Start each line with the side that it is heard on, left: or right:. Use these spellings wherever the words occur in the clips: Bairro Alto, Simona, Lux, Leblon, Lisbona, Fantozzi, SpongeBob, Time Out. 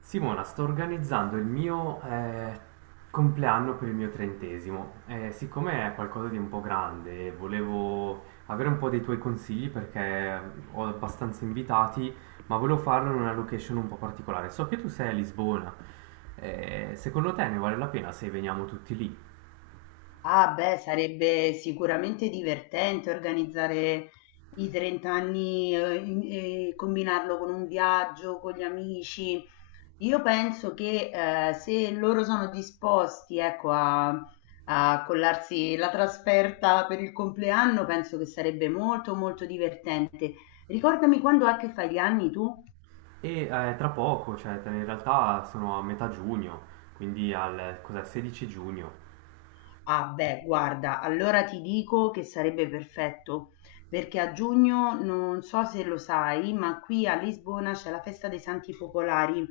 right: Simona, sto organizzando il mio compleanno per il mio trentesimo. Siccome è qualcosa di un po' grande, volevo avere un po' dei tuoi consigli perché ho abbastanza invitati, ma volevo farlo in una location un po' particolare. So che tu sei a Lisbona. Secondo te ne vale la pena se veniamo tutti lì?
left: Ah, beh, sarebbe sicuramente divertente organizzare i 30 anni e combinarlo con un viaggio, con gli amici. Io penso che se loro sono disposti, ecco, a, a collarsi la trasferta per il compleanno, penso che sarebbe molto, molto divertente. Ricordami quando è che fai gli anni tu?
right: E tra poco, cioè in realtà sono a metà giugno, quindi al cos'è, 16 giugno.
left: Ah beh, guarda, allora ti dico che sarebbe perfetto, perché a giugno non so se lo sai, ma qui a Lisbona c'è la festa dei Santi Popolari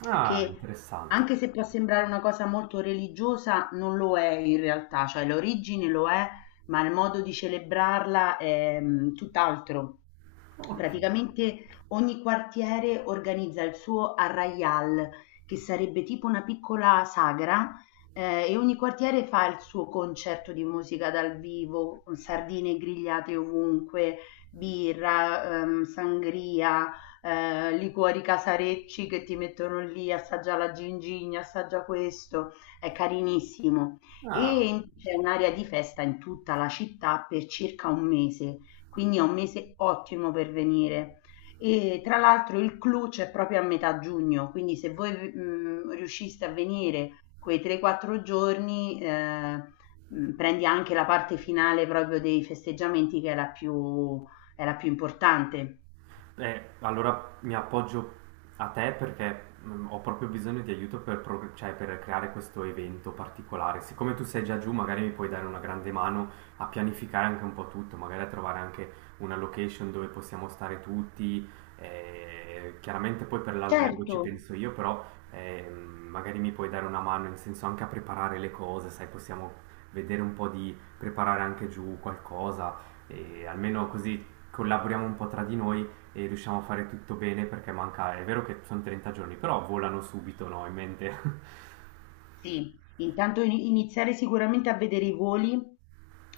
right: Ah,
left: che
right: interessante.
left: anche se può sembrare una cosa molto religiosa, non lo è in realtà, cioè l'origine lo è, ma il modo di celebrarla è tutt'altro.
right: Ok.
left: Praticamente ogni quartiere organizza il suo arraial, che sarebbe tipo una piccola sagra, e ogni quartiere fa il suo concerto di musica dal vivo, sardine grigliate ovunque, birra, sangria, liquori casarecci che ti mettono lì, assaggia la gingigna, assaggia questo, è carinissimo.
right: Ah.
left: C'è un'area di festa in tutta la città per circa un mese, quindi è un mese ottimo per venire. E tra l'altro il clou c'è proprio a metà giugno, quindi se voi riusciste a venire quei 3-4 giorni, prendi anche la parte finale proprio dei festeggiamenti che è la più importante.
right: Allora mi appoggio a te perché ho proprio bisogno di aiuto per, cioè, per creare questo evento particolare. Siccome tu sei già giù, magari mi puoi dare una grande mano a pianificare anche un po' tutto, magari a trovare anche una location dove possiamo stare tutti. Chiaramente poi per l'albergo
left: Certo,
right: ci penso io, però magari mi puoi dare una mano in senso anche a preparare le cose, sai, possiamo vedere un po' di preparare anche giù qualcosa e almeno così collaboriamo un po' tra di noi e riusciamo a fare tutto bene perché manca, è vero che sono 30 giorni, però volano subito, no? In mente.
left: sì, intanto iniziare sicuramente a vedere i voli,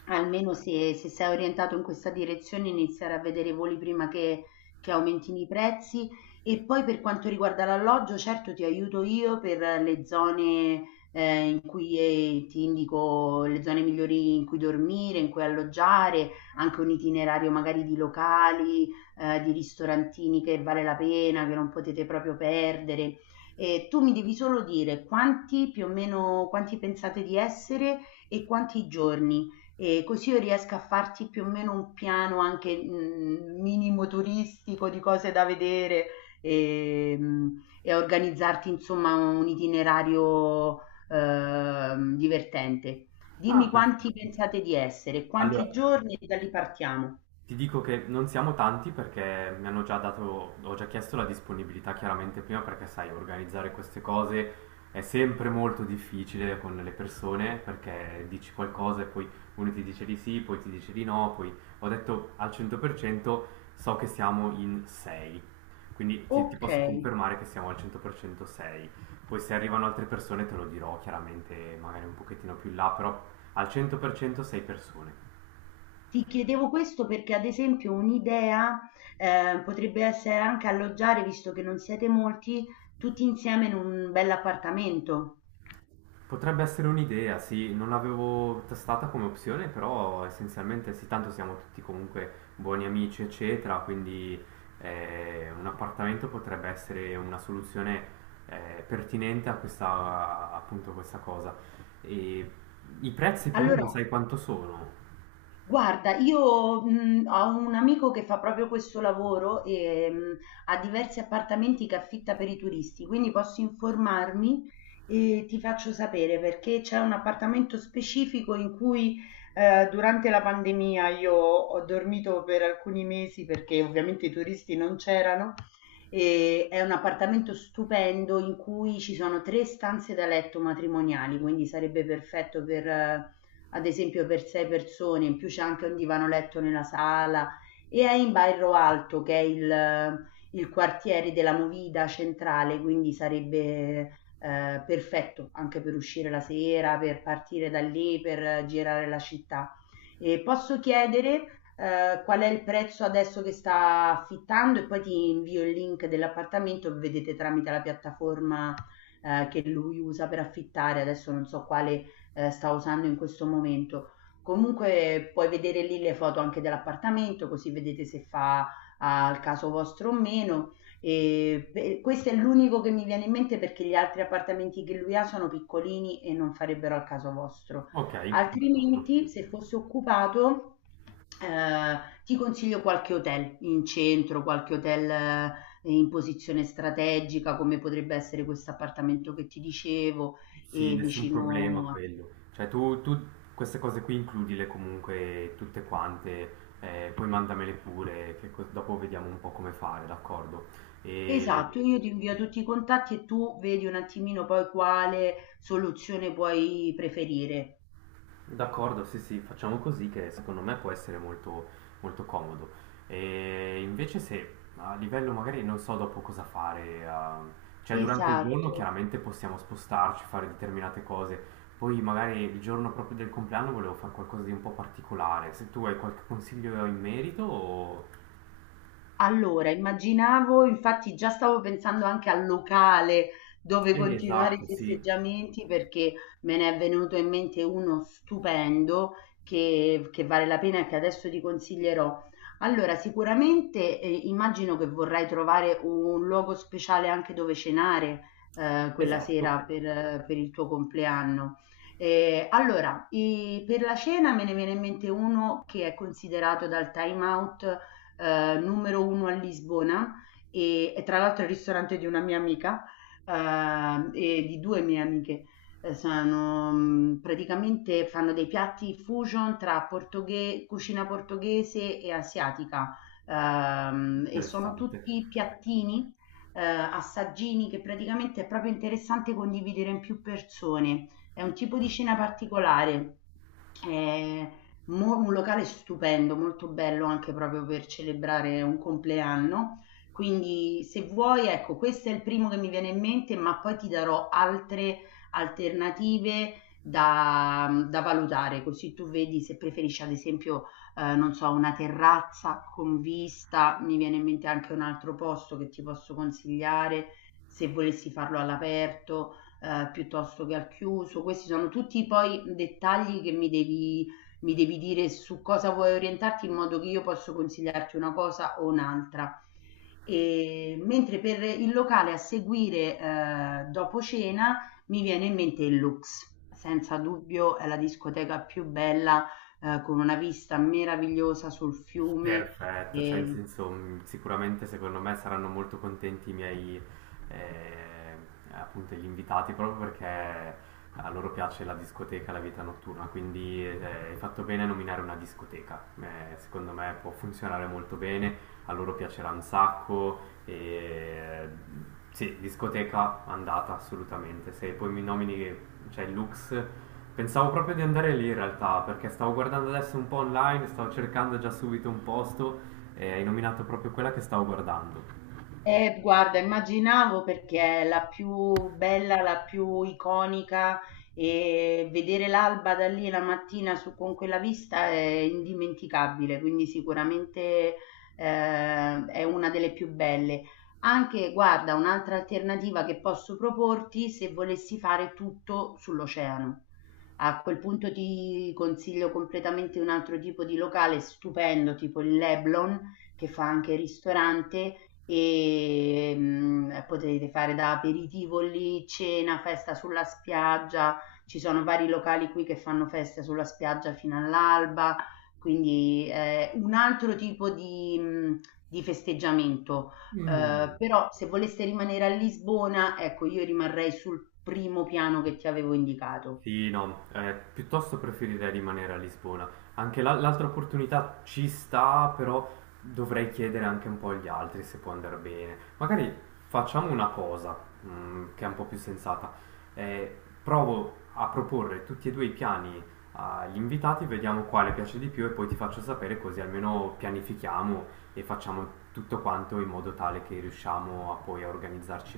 left: almeno se, se sei orientato in questa direzione, iniziare a vedere i voli prima che aumentino i prezzi. E poi per quanto riguarda l'alloggio, certo ti aiuto io per le zone in cui ti indico le zone migliori in cui dormire, in cui alloggiare, anche un itinerario magari di locali, di ristorantini che vale la pena, che non potete proprio perdere. Tu mi devi solo dire quanti più o meno quanti pensate di essere e quanti giorni, così io riesco a farti più o meno un piano anche, minimo turistico di cose da vedere, e a organizzarti insomma un itinerario divertente.
right: ah,
left: Dimmi
right: perfetto.
left: quanti pensate di essere,
right: Allora,
left: quanti giorni e da lì partiamo.
right: ti dico che non siamo tanti perché mi hanno già dato, ho già chiesto la disponibilità chiaramente prima perché sai, organizzare queste cose è sempre molto difficile con le persone perché dici qualcosa e poi uno ti dice di sì, poi ti dice di no, poi ho detto al 100% so che siamo in 6, quindi ti posso
left: Okay.
right: confermare che siamo al 100% 6. Poi se arrivano altre persone te lo dirò chiaramente magari un pochettino più in là, però al 100% 6 persone.
left: Ti chiedevo questo perché, ad esempio, un'idea potrebbe essere anche alloggiare, visto che non siete molti, tutti insieme in un bell'appartamento.
right: Potrebbe essere un'idea, sì, non l'avevo testata come opzione, però essenzialmente sì, tanto siamo tutti comunque buoni amici, eccetera, quindi un appartamento potrebbe essere una soluzione pertinente a questa, appunto, questa cosa. E i prezzi più o meno
left: Allora,
right: sai quanto sono?
left: guarda, io, ho un amico che fa proprio questo lavoro, ha diversi appartamenti che affitta per i turisti, quindi posso informarmi e ti faccio sapere, perché c'è un appartamento specifico in cui, durante la pandemia io ho dormito per alcuni mesi perché ovviamente i turisti non c'erano. È un appartamento stupendo in cui ci sono 3 stanze da letto matrimoniali, quindi sarebbe perfetto per ad esempio per 6 persone, in più c'è anche un divano letto nella sala e è in Bairro Alto che è il quartiere della Movida centrale, quindi sarebbe perfetto anche per uscire la sera, per partire da lì, per girare la città. E posso chiedere qual è il prezzo adesso che sta affittando e poi ti invio il link dell'appartamento, vedete tramite la piattaforma che lui usa per affittare, adesso non so quale sta usando in questo momento. Comunque puoi vedere lì le foto anche dell'appartamento, così vedete se fa al caso vostro o meno. E beh, questo è l'unico che mi viene in mente perché gli altri appartamenti che lui ha sono piccolini e non farebbero al caso vostro.
right: Ok, d'accordo.
left: Altrimenti, se fosse occupato, eh, ti consiglio qualche hotel in centro, qualche hotel in posizione strategica, come potrebbe essere questo appartamento che ti dicevo,
right: Sì,
left: e
right: nessun problema
left: vicino a...
right: quello. Cioè tu queste cose qui includile comunque tutte quante, poi mandamele pure, che dopo vediamo un po' come fare, d'accordo? E
left: Esatto, io ti invio tutti i contatti e tu vedi un attimino poi quale soluzione puoi preferire.
right: d'accordo, sì, sì, facciamo così che secondo me può essere molto, molto comodo. E invece se a livello magari non so dopo cosa fare, ah, cioè durante il giorno
left: Esatto.
right: chiaramente possiamo spostarci, fare determinate cose, poi magari il giorno proprio del compleanno volevo fare qualcosa di un po' particolare, se tu hai qualche consiglio in merito o...
left: Allora, immaginavo, infatti già stavo pensando anche al locale dove continuare i
right: Esatto, sì,
left: festeggiamenti, perché me ne è venuto in mente uno stupendo che vale la pena e che adesso ti consiglierò. Allora, sicuramente immagino che vorrai trovare un luogo speciale anche dove cenare quella
right: esatto,
left: sera per il tuo compleanno. Per la cena me ne viene in mente uno che è considerato dal Time Out numero uno a Lisbona e tra l'altro è il ristorante di una mia amica, e di due mie amiche. Sono, praticamente fanno dei piatti fusion tra cucina portoghese e asiatica, e sono
right: interessante.
left: tutti piattini, assaggini che praticamente è proprio interessante condividere in più persone. È un tipo di cena particolare. Eh, Mo un locale stupendo, molto bello anche proprio per celebrare un compleanno. Quindi se vuoi, ecco, questo è il primo che mi viene in mente, ma poi ti darò altre alternative da, da valutare, così tu vedi se preferisci ad esempio, non so, una terrazza con vista, mi viene in mente anche un altro posto che ti posso consigliare se volessi farlo all'aperto, piuttosto che al chiuso. Questi sono tutti poi dettagli che mi devi dire su cosa vuoi orientarti in modo che io posso consigliarti una cosa o un'altra. E, mentre per il locale a seguire dopo cena mi viene in mente il Lux. Senza dubbio è la discoteca più bella, con una vista meravigliosa sul fiume.
right: Perfetto, cioè in
left: E
right: senso sicuramente secondo me saranno molto contenti i miei eh, appunto gli invitati proprio perché a loro piace la discoteca, la vita notturna, quindi hai fatto bene a nominare una discoteca. Secondo me può funzionare molto bene, a loro piacerà un sacco e sì, discoteca andata assolutamente, se poi mi nomini cioè il Lux. Pensavo proprio di andare lì in realtà, perché stavo guardando adesso un po' online, stavo cercando già subito un posto e hai nominato proprio quella che stavo guardando.
left: Guarda, immaginavo perché è la più bella, la più iconica e vedere l'alba da lì la mattina con quella vista è indimenticabile, quindi sicuramente è una delle più belle. Anche, guarda, un'altra alternativa che posso proporti se volessi fare tutto sull'oceano. A quel punto ti consiglio completamente un altro tipo di locale stupendo, tipo il Leblon che fa anche ristorante e potete fare da aperitivo lì, cena, festa sulla spiaggia, ci sono vari locali qui che fanno feste sulla spiaggia fino all'alba, quindi è un altro tipo di festeggiamento.
right: Mm.
left: Però se voleste rimanere a Lisbona, ecco, io rimarrei sul primo piano che ti avevo indicato.
right: Sì, no, piuttosto preferirei rimanere a Lisbona. Anche l'altra opportunità ci sta, però dovrei chiedere anche un po' agli altri se può andare bene. Magari facciamo una cosa, mm, che è un po' più sensata. Eh, provo a proporre tutti e due i piani agli invitati, vediamo quale piace di più e poi ti faccio sapere così almeno pianifichiamo e facciamo tutto quanto in modo tale che riusciamo a poi a organizzarci